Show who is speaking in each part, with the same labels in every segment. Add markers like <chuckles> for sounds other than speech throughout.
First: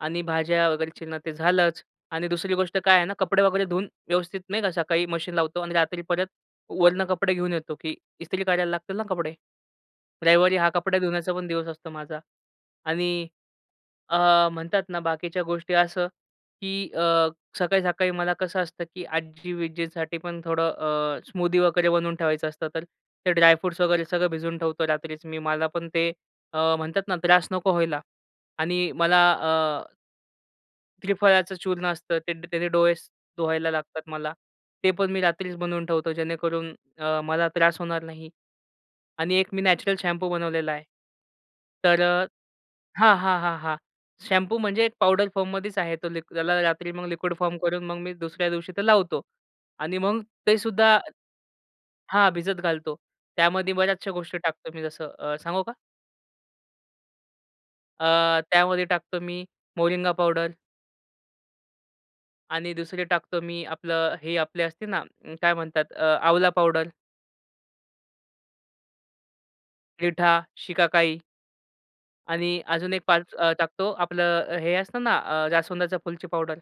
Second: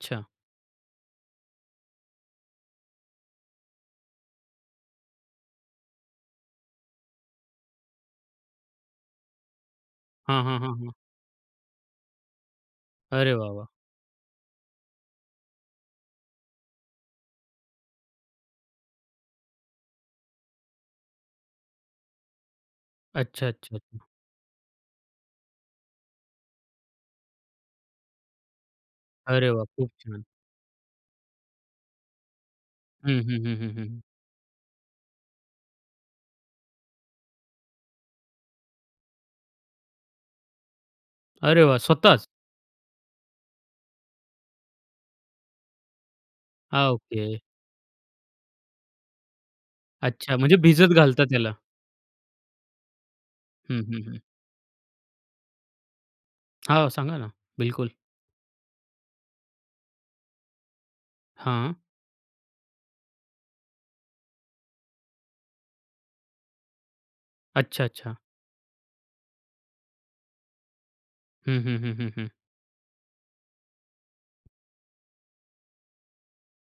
Speaker 1: आणि भाज्या वगैरे चिरणं ते झालंच आणि दुसरी गोष्ट काय आहे ना कपडे वगैरे धुऊन व्यवस्थित, नाही का, सकाळी मशीन लावतो आणि रात्री परत वरनं कपडे घेऊन येतो, की ईस्त्री करायला लागतील ना कपडे.
Speaker 2: हं,
Speaker 1: रविवारी
Speaker 2: हं,
Speaker 1: हां
Speaker 2: हं, हं.
Speaker 1: कपडा धुण्याचा पण दिवस असतो माझा. आणि
Speaker 2: अरे वाह, वाह!
Speaker 1: अ, म्हणतात ना बाकीच्या गोष्टी असं की अ, सकाळी-सकाळी मला कसं असतं की आजी-विज्जींसाठी पण थोडं अ, स्मूदी वगैरे बनवून ठेवायचं असतं. तर ते
Speaker 2: अच्छा, अच्छा,
Speaker 1: ड्राय-फ्रूट्स वगैरे
Speaker 2: अच्छा.
Speaker 1: सगळं भिजवून ठेवतो रात्रीच मी, मला पण ते अ, म्हणतात ना त्रास नको व्हायला. आणि मला
Speaker 2: अरे वाह!
Speaker 1: अ,
Speaker 2: खूप छान!
Speaker 1: त्रिफळाच चूर्ण असतं ते द त्यानी डोळे सु
Speaker 2: हं, हं, हं,
Speaker 1: धुवायला
Speaker 2: हं, हं, हं.
Speaker 1: लागतात मला. ते पण मी रात्रीच बनवून ठेवतो जेणेकरून अ, मला त्रास होणार नाही. आणि एक मी नॅचरल शॅम्पू बनवलेला आहे.
Speaker 2: अरे वाह!
Speaker 1: तर
Speaker 2: स्वतःच?
Speaker 1: अ हां, हां, हां, हां. शॅम्पू म्हणजे एक पावडर फॉर्ममध्येच आहे तो त्याला
Speaker 2: अ,
Speaker 1: रात्री मग लिक्विड
Speaker 2: ओके.
Speaker 1: फॉर्म करून मग मी दुसऱ्या दिवशी तो लावतो. आणि मग
Speaker 2: अच्छा, म्हणजे
Speaker 1: ते
Speaker 2: भिजत
Speaker 1: सुद्धा
Speaker 2: घालता त्याला?
Speaker 1: हां, भिजत घालतो. त्यामध्ये
Speaker 2: हं, हं,
Speaker 1: बऱ्याचश्या
Speaker 2: हं.
Speaker 1: गोष्टी टाकतो मी जसं अ, सांगू का?
Speaker 2: हो, सांगा ना. बिलकुल.
Speaker 1: अ, त्यामध्ये टाकतो मी मोरिंगा पावडर
Speaker 2: हां?
Speaker 1: आणि दुसरी टाकतो मी आपलं हे, आपले असते ना काय म्हणतात अ, आवळा पावडर
Speaker 2: अच्छा. अच्छा.
Speaker 1: रिठा, शिकाकाई
Speaker 2: हं, हं, हं, हं, हं.
Speaker 1: आणि अजून एक 5 अ, टाकतो, आपलं हे असतं ना अ जास्वंदच्या फुलची पावडर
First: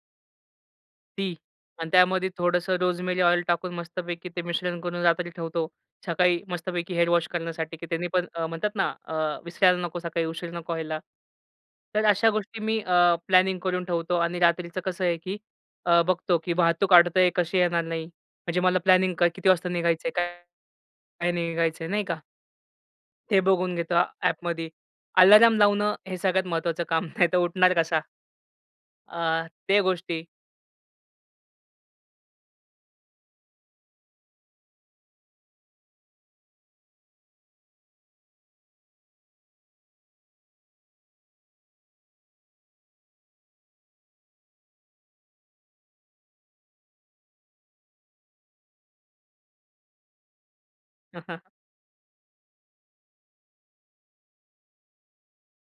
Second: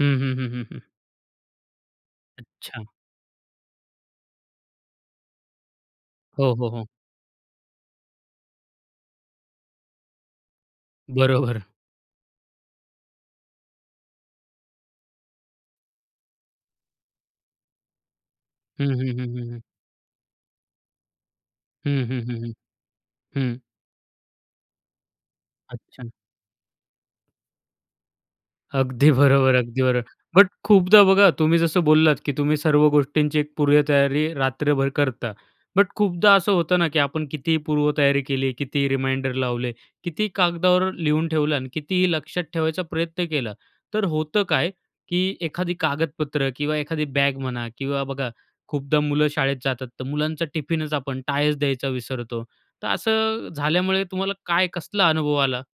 Speaker 2: हं, हं, हं, हं, हं.
Speaker 1: ती आणि त्यामध्ये थोडंसं
Speaker 2: अच्छा.
Speaker 1: रोजमेरी ऑइल टाकून मस्तपैकी ते मिश्रण करून रात्री ठेवतो. सकाळी
Speaker 2: हो, हो, हो.
Speaker 1: मस्तपैकी हेड वॉश करण्यासाठी की त्यानी पण अ, म्हणतात ना अ, विसरायला नको सकाळी उशीर नको व्हायला.
Speaker 2: बरोबर.
Speaker 1: तर अश्या गोष्टी मी अ, प्लॅनिंग करून ठेवतो आणि रात्रीचं कसं आहे की अ, बघतो की वाहतूक अडतय कशी येणार नाही. म्हणजे मला
Speaker 2: हं, हं,
Speaker 1: प्लॅनिंग क
Speaker 2: हं,
Speaker 1: किती
Speaker 2: हं, हं.
Speaker 1: वाजता, काय निघायचंय, काय? काही नाही निघायचय, नाही
Speaker 2: हं,
Speaker 1: का?
Speaker 2: हं, हं, हं.
Speaker 1: हे
Speaker 2: हं.
Speaker 1: बघून घेतो अ, ॲपमध्ये. अलार्म लावणं
Speaker 2: अच्छा.
Speaker 1: हे सगळ्यात महत्वाचं काम. नाहीतर उठणार कसा?
Speaker 2: अगदी
Speaker 1: अ,
Speaker 2: बरोबर.
Speaker 1: ते
Speaker 2: अगदी बरोबर.
Speaker 1: गोष्टी.
Speaker 2: बट खूपदा बघा तुम्ही जसं बोललात की तुम्ही सर्व गोष्टींची एक पूर्वतयारी रात्रभर करता. बट खूपदा असं होतं ना की आपण कितीही पूर्वतयारी केली, कितीही रिमाइंडर लावले, कितीही कागदावर लिहून ठेवलं अन् कितीही लक्षात ठेवायचा प्रयत्न केला, तर होतं काय की एखादी कागदपत्र किंवा एखादी बॅग म्हणा किंवा बघा खूपदा मुलं शाळेत जातात तर मुलांचा टिफिनच आपण
Speaker 1: <chuckles>
Speaker 2: टायच द्यायचा विसरतो. तर असं झाल्यामुळे तुम्हाला काय, कसला अनुभव आला?